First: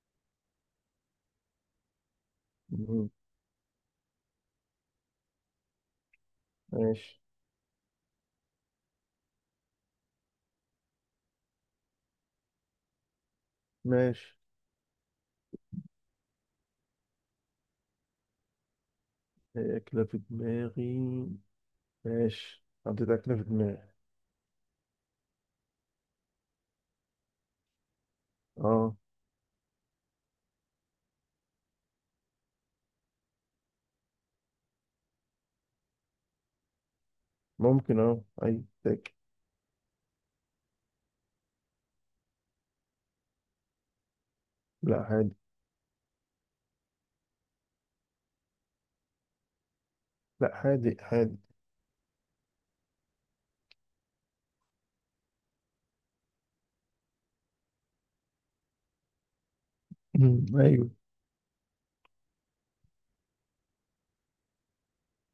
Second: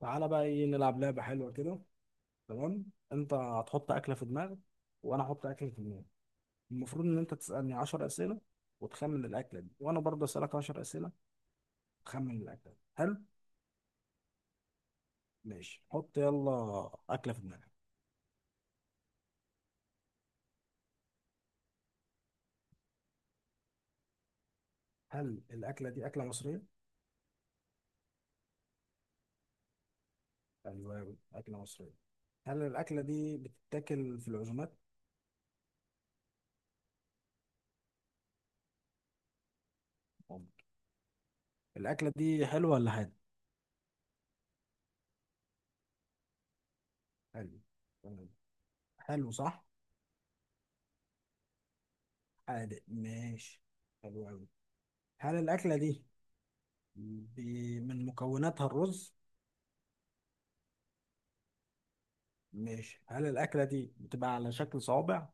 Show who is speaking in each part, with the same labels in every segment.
Speaker 1: تعالى بقى ايه نلعب لعبة حلوة كده. تمام.
Speaker 2: مم.
Speaker 1: انت هتحط أكلة في دماغك وانا احط أكلة في دماغي. المفروض ان
Speaker 2: ماشي،
Speaker 1: انت تسألني 10 أسئلة وتخمن الأكلة دي، وانا برضه أسألك 10 أسئلة تخمن الأكلة دي. حلو.
Speaker 2: ماشي.
Speaker 1: ماشي، حط يلا أكلة في دماغك.
Speaker 2: هي أكلة في دماغي. ماشي، حطيت أكلة في دماغي.
Speaker 1: هل الأكلة دي أكلة مصرية؟
Speaker 2: اه،
Speaker 1: أيوه أيوة، أكلة مصرية. هل الأكلة دي بتتاكل في العزومات؟
Speaker 2: ممكن أي تاكل.
Speaker 1: ممكن. الأكلة دي حلوة ولا حادق؟
Speaker 2: لا حادق.
Speaker 1: حلو. تمام. حلو صح؟
Speaker 2: لا، حادق حادق.
Speaker 1: حادق، ماشي، حلو أوي. هل الأكلة دي من مكوناتها الرز.
Speaker 2: مم. أيوه.
Speaker 1: ماشي، هل الأكلة دي بتبقى على شكل صوابع؟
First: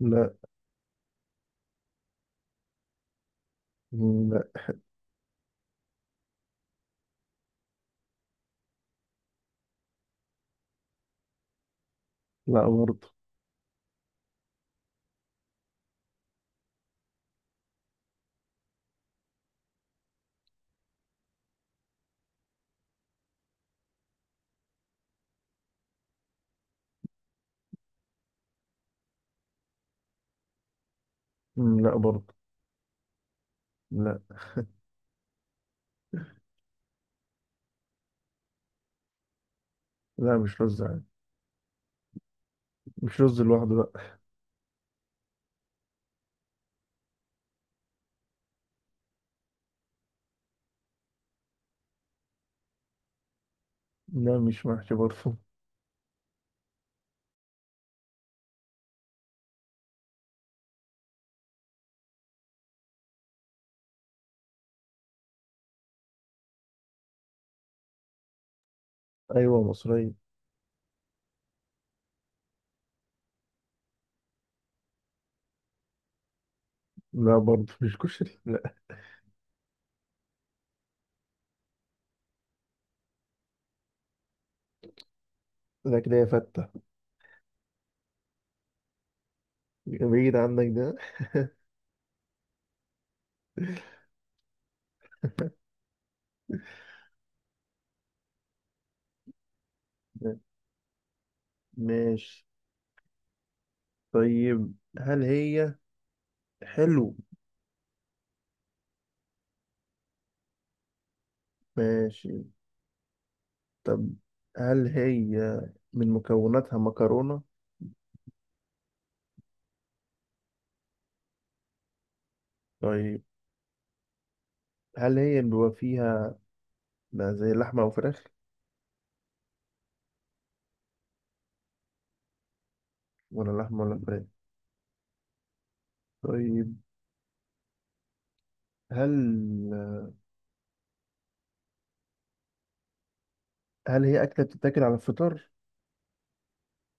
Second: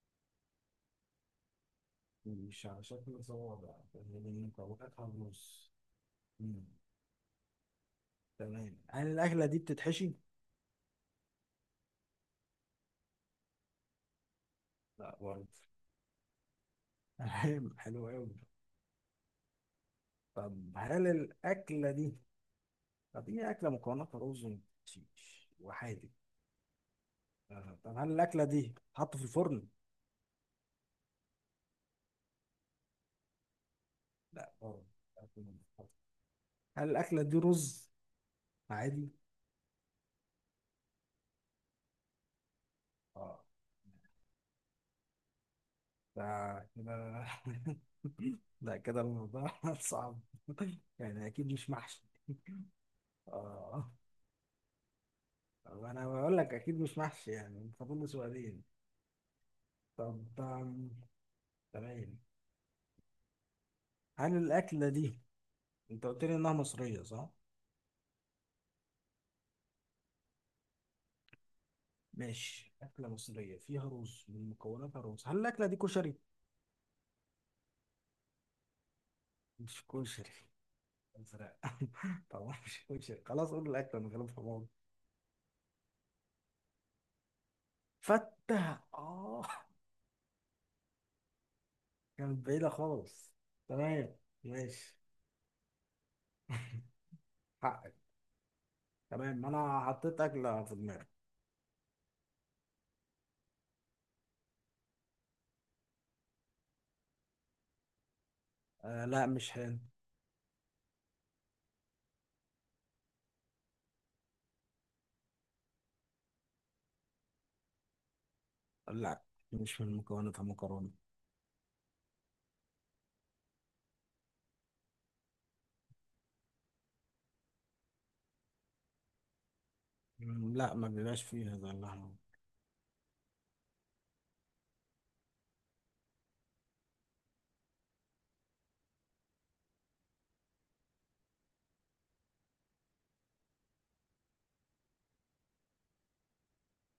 Speaker 2: لا.
Speaker 1: مش على شكل صوابع اللي
Speaker 2: مم.
Speaker 1: من
Speaker 2: لا.
Speaker 1: مكوناتها الرز. مم. تمام، هل الأكلة دي بتتحشي؟
Speaker 2: لا برضه.
Speaker 1: لا برضه. تمام، حلو أوي. طب هل الأكلة دي طب هي أكلة مكوناتها رز ومحشيش وحادق. آه. طب هل الأكلة دي بتتحط في الفرن؟
Speaker 2: مم. لا برضه. لا.
Speaker 1: لا برضه، أكل من الفرن. هل الأكلة دي رز عادي؟
Speaker 2: لا مش رز عادي، مش رز
Speaker 1: اه،
Speaker 2: لوحده، لا.
Speaker 1: ده كده ده كده الموضوع صعب. يعني اكيد مش محشي. اه.
Speaker 2: لا مش محشي برضه.
Speaker 1: طب انا بقول لك اكيد مش محشي، يعني فاضل لي سؤالين. طب تمام. هل الاكله دي انت قلت لي انها مصريه صح.
Speaker 2: أيوه مصرية.
Speaker 1: ماشي، اكله مصريه فيها رز، من مكوناتها رز. هل الاكله دي كشري؟
Speaker 2: لا برضه مش كشري، لا.
Speaker 1: مش كشري. ازرق طبعا مش كشري، خلاص قول الاكله من غير حمار.
Speaker 2: لا، كده يا فتة.
Speaker 1: فته، اه.
Speaker 2: بعيد عنك ده.
Speaker 1: كانت بعيده خالص. تمام، ماشي حقك. تمام، انا حطيت اكله في دماغي.
Speaker 2: ماشي. طيب هل هي حلو؟
Speaker 1: آه لا، مش هان.
Speaker 2: ماشي. طب هل هي من مكوناتها مكرونة؟
Speaker 1: لا مش من مكوناتها مكرونه.
Speaker 2: طيب هل هي بيبقى فيها زي لحمة أو فراخ؟
Speaker 1: لا ما بيبقاش فيها زي اللحمه.
Speaker 2: ولا لحمة ولا فراخ؟ طيب، هل هل هي أكلة بتتاكل على الفطار؟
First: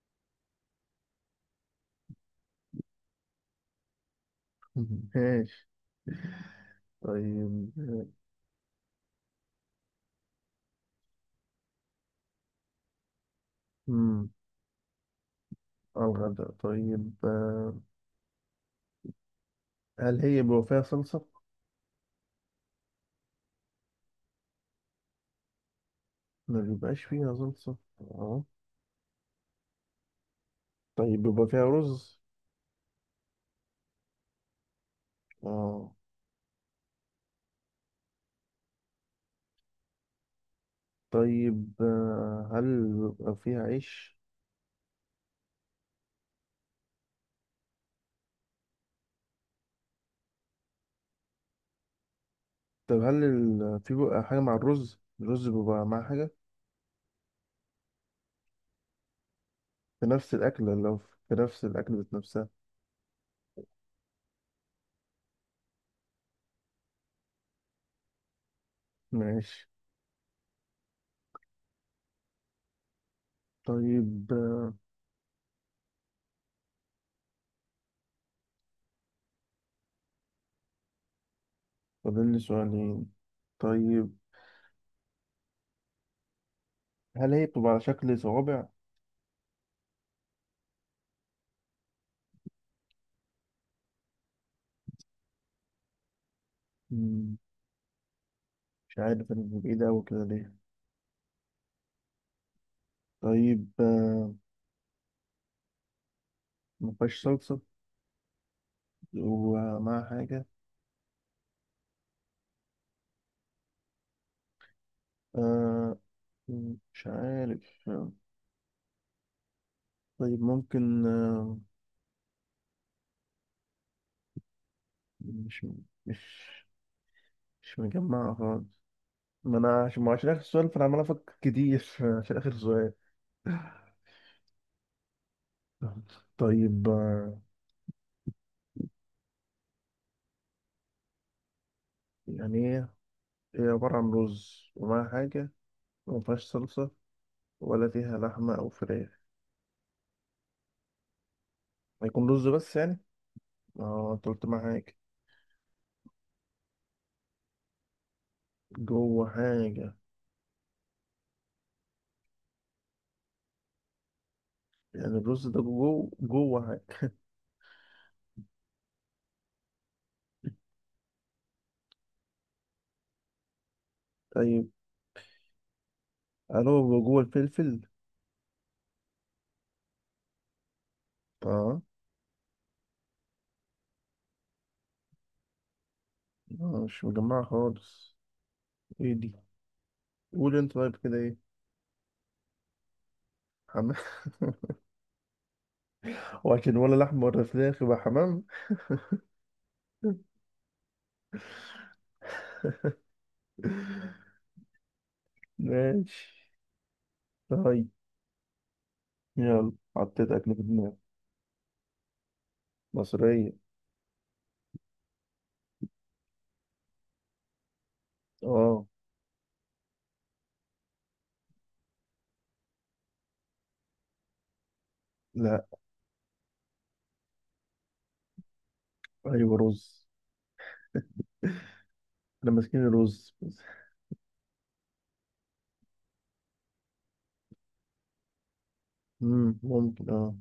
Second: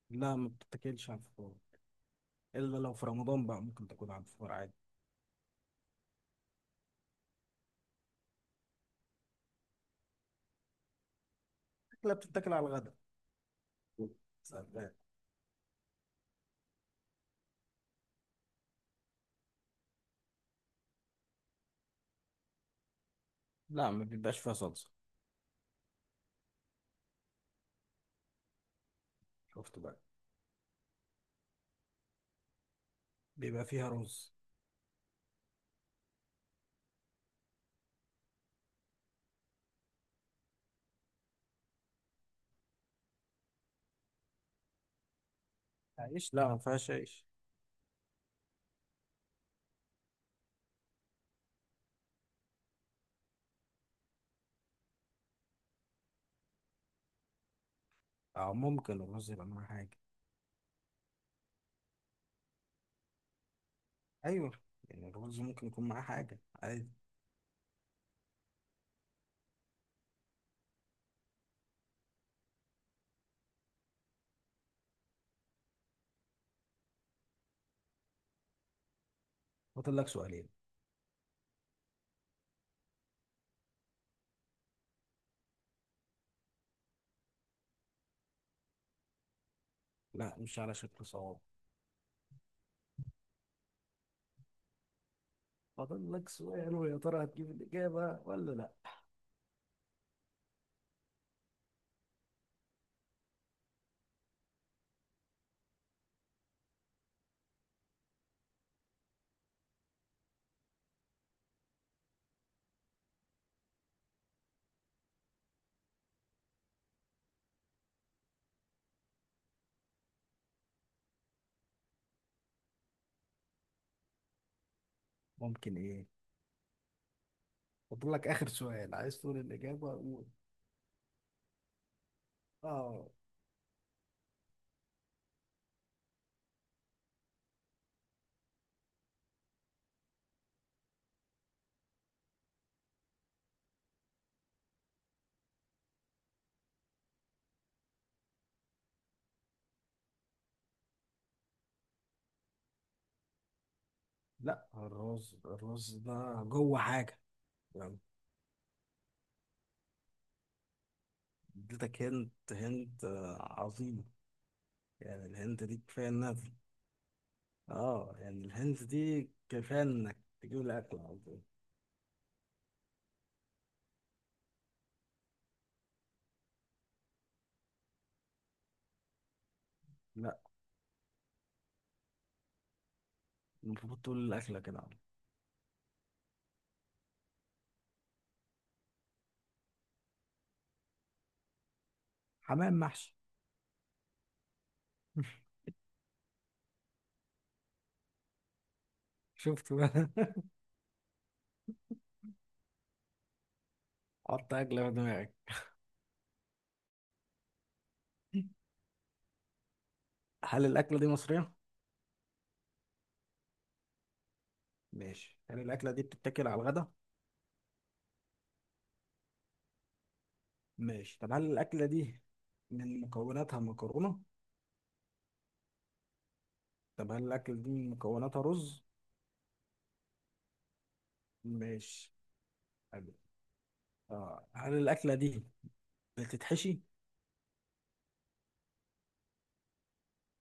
Speaker 1: لا ما بتتاكلش على الفطار، الا لو في رمضان بقى ممكن تاكل على الفطار عادي.
Speaker 2: ماشي. طيب
Speaker 1: اكله بتتاكل على الغداء.
Speaker 2: امم
Speaker 1: سلام.
Speaker 2: على الغداء. طيب، هل هي بيبقى فيها صلصة؟
Speaker 1: لا ما بيبقاش فيها صلصه.
Speaker 2: ما بيبقاش فيها صلصة، اه.
Speaker 1: شفت بقى.
Speaker 2: طيب، بيبقى فيها رز؟
Speaker 1: بيبقى فيها رز.
Speaker 2: اه. طيب، هل بيبقى فيها عيش؟
Speaker 1: عيش لا، ما فيهاش عيش.
Speaker 2: طب هل في بقى حاجة مع الرز؟ الرز بيبقى مع حاجة
Speaker 1: اه ممكن الرز يبقى معاه حاجه.
Speaker 2: في نفس الأكل، لو في نفس الأكل ذات نفسها.
Speaker 1: ايوه، يعني الرز ممكن يكون معاه حاجه عادي.
Speaker 2: ماشي. طيب،
Speaker 1: فاضل لك سؤالين.
Speaker 2: فاضل لي سؤالين. طيب هل هي بتبقى على شكل صوابع؟
Speaker 1: لا مش على شكل صوابع. فاضل لك سؤال، ويا ترى
Speaker 2: مم،
Speaker 1: هتجيب الإجابة ولا لا.
Speaker 2: مش عارف أنا بعيد أوي كده ليه. طيب، ما فيهاش صلصة ومع حاجة. آه، مش عارف. طيب ممكن. مش
Speaker 1: ممكن إيه.
Speaker 2: مش مش
Speaker 1: فاضل لك
Speaker 2: مجمعة
Speaker 1: آخر
Speaker 2: خالص.
Speaker 1: سؤال، عايز تقول الإجابة
Speaker 2: ما هو
Speaker 1: قول.
Speaker 2: عشان آخر سؤال، فأنا عمال أفكر كتير عشان آخر سؤال.
Speaker 1: آه
Speaker 2: طيب، يعني ايه، هي عبارة عن رز ومعاها حاجة، وما فيهاش صلصة، ولا فيها لحمة أو فراخ. هيكون رز بس يعني؟ اه، أنت قلت معاها
Speaker 1: لا،
Speaker 2: حاجة.
Speaker 1: الرز ده جوه حاجة، يعني.
Speaker 2: جوه حاجة.
Speaker 1: اديتك هنت هنت، عظيم.
Speaker 2: يعني
Speaker 1: يعني
Speaker 2: الرز ده
Speaker 1: الهنت دي كفاية
Speaker 2: جوه
Speaker 1: إنها،
Speaker 2: جوه حاجة.
Speaker 1: آه، يعني الهنت دي كفاية إنك تجيب الأكل على طول.
Speaker 2: طيب هل هو جوه الفلفل؟
Speaker 1: لا،
Speaker 2: اه.
Speaker 1: المفروض تقول الأكلة كده على طول.
Speaker 2: مش مجمعة خالص. ايه دي؟ قول انت، طيب كده ايه؟
Speaker 1: حمام محشي
Speaker 2: حمام. وعشان ولا لحمة ولا فراخ يبقى حمام.
Speaker 1: شفت بقى حط أكلة في دماغك.
Speaker 2: ماشي. طيب، يلا حطيت أكل في
Speaker 1: هل
Speaker 2: دماغي.
Speaker 1: الأكلة دي مصرية؟
Speaker 2: مصرية.
Speaker 1: ماشي، هل الأكلة دي بتتاكل على الغدا؟
Speaker 2: اه.
Speaker 1: ماشي، طب هل الأكلة دي من مكوناتها مكرونة؟
Speaker 2: لا.
Speaker 1: طب هل الأكلة دي من مكوناتها رز؟
Speaker 2: ايوه رز.
Speaker 1: ماشي.
Speaker 2: احنا ماسكين
Speaker 1: حلو.
Speaker 2: الرز بس.
Speaker 1: آه. هل الأكلة دي بتتحشي؟
Speaker 2: مم. ممكن، اه.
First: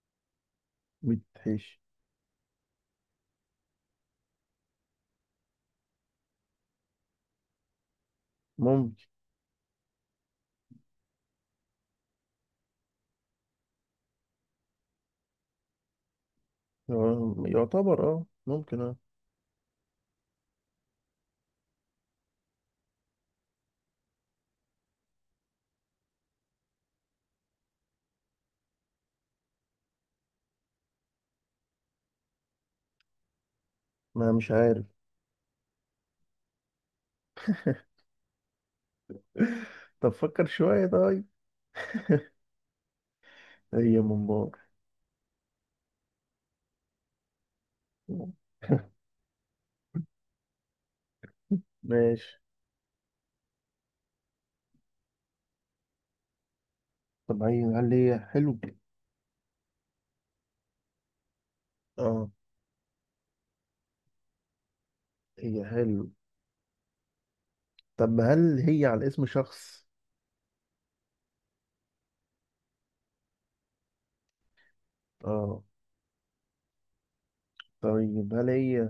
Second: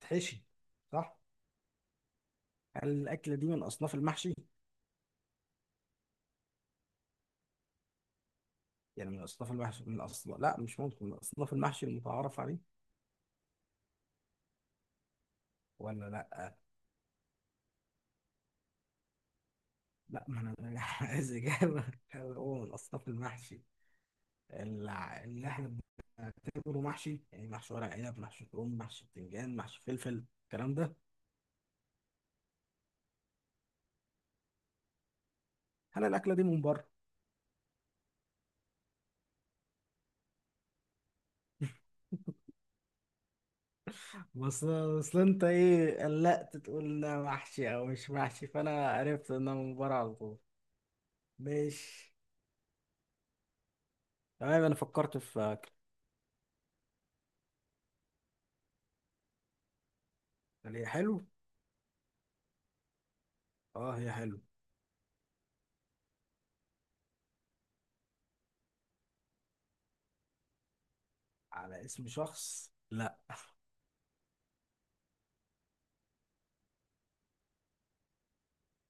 Speaker 1: بتتحشي صح؟
Speaker 2: بتحيش.
Speaker 1: هل الأكلة دي من أصناف المحشي؟
Speaker 2: ممكن.
Speaker 1: يعني من أصناف المحشي، من أصناف، لا مش ممكن، من أصناف المحشي المتعارف عليه ولا لا؟
Speaker 2: آه، يعتبر، اه ممكن، اه.
Speaker 1: لا، ما أنا أنا عايز إجابة. هل هو من أصناف المحشي اللي إحنا بنعتبره محشي، يعني محشي ورق عنب، محشي كرنب، محشي بتنجان، محشي فلفل، الكلام ده.
Speaker 2: ما مش عارف.
Speaker 1: هل الأكلة دي من بره؟
Speaker 2: طب فكر شوية، طيب. هي ممبار.
Speaker 1: بس اصل انت ايه، قلقت تقول ده محشي او مش محشي، فانا عرفت انها من بره على طول. ماشي.
Speaker 2: ماشي.
Speaker 1: تمام انا فكرت في اكل.
Speaker 2: طب هي، هل هي حلو؟
Speaker 1: هل هي حلو؟
Speaker 2: اه،
Speaker 1: اه هي حلو.
Speaker 2: هي حلو. طب هل هي على اسم شخص؟
Speaker 1: على اسم شخص لا.
Speaker 2: اه. طيب هل هي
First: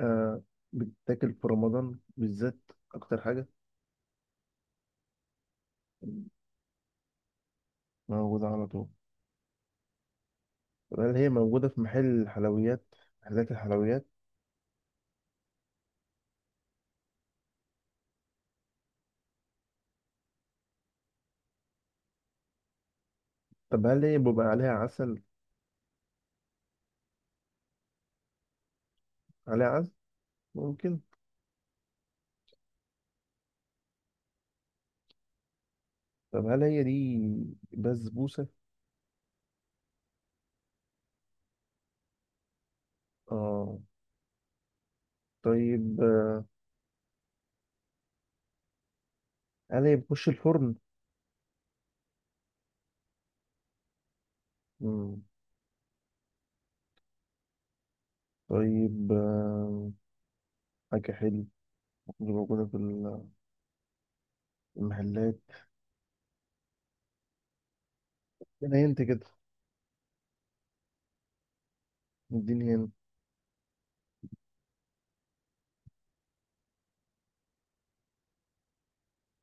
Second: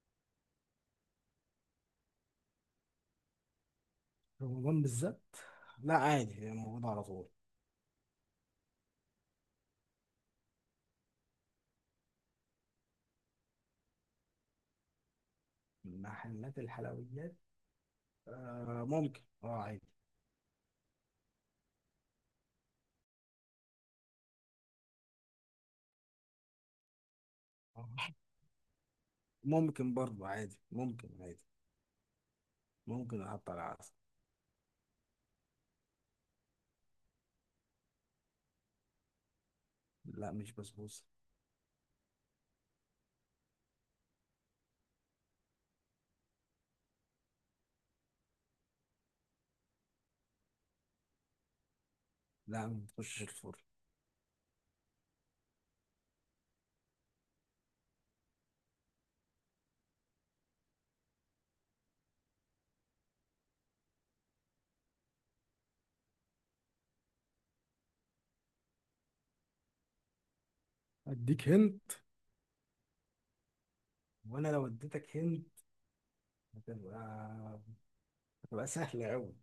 Speaker 2: آه بتتاكل في رمضان بالذات أكتر حاجة؟
Speaker 1: رمضان بالذات، لا عادي هي موجوده على طول.
Speaker 2: موجودة على طول. طب هل هي موجودة في محلات الحلويات.
Speaker 1: محلات الحلويات، آه ممكن اه عادي.
Speaker 2: طب هل هي بيبقى عليها عسل؟
Speaker 1: آه،
Speaker 2: عليها عسل
Speaker 1: ممكن برضه عادي،
Speaker 2: ممكن.
Speaker 1: ممكن عادي. ممكن احط على عسل.
Speaker 2: طب هل هي دي بسبوسة؟
Speaker 1: لا مش بسبوسه.
Speaker 2: اه. طيب، هل هي بتخش الفرن؟
Speaker 1: لا ما بتخشش الفرن.
Speaker 2: مم. طيب، حاجة حلوة دي موجودة في المحلات. انا، انت كده.
Speaker 1: اديك هند،
Speaker 2: اديني هنا.
Speaker 1: وانا لو اديتك هند هتبقى تبقى سهلة أوي.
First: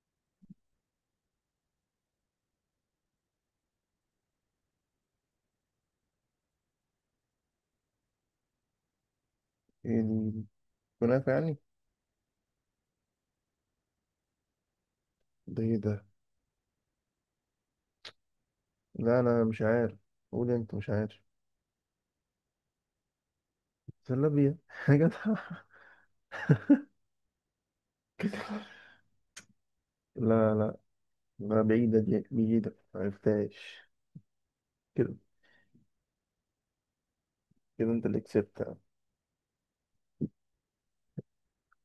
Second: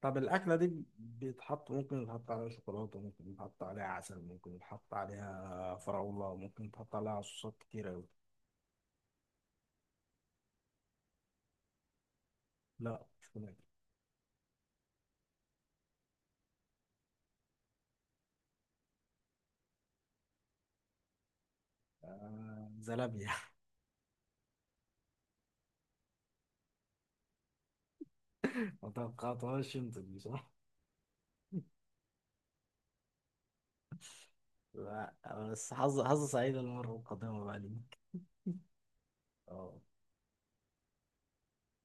Speaker 1: طب الأكلة دي ممكن يتحط عليها شوكولاتة، ممكن يتحط عليها عسل، ممكن يتحط عليها فراولة، ممكن يتحط عليها صوصات كتير أوي.
Speaker 2: ايه دي، كنافة يعني؟
Speaker 1: لا مش فلافل.
Speaker 2: ده ايه ده؟ لا انا مش عارف. قول انت، مش عارف.
Speaker 1: آه زلابية
Speaker 2: زلابية. حاجة.
Speaker 1: ما توقعتهاش أنت دي صح؟
Speaker 2: لا، لا، لا، بعيدة، دي بعيدة معرفتهاش. كده.
Speaker 1: لا. بس حظ سعيد المرة القادمة بقى
Speaker 2: كده
Speaker 1: ليك.
Speaker 2: انت اللي كسبت.
Speaker 1: اه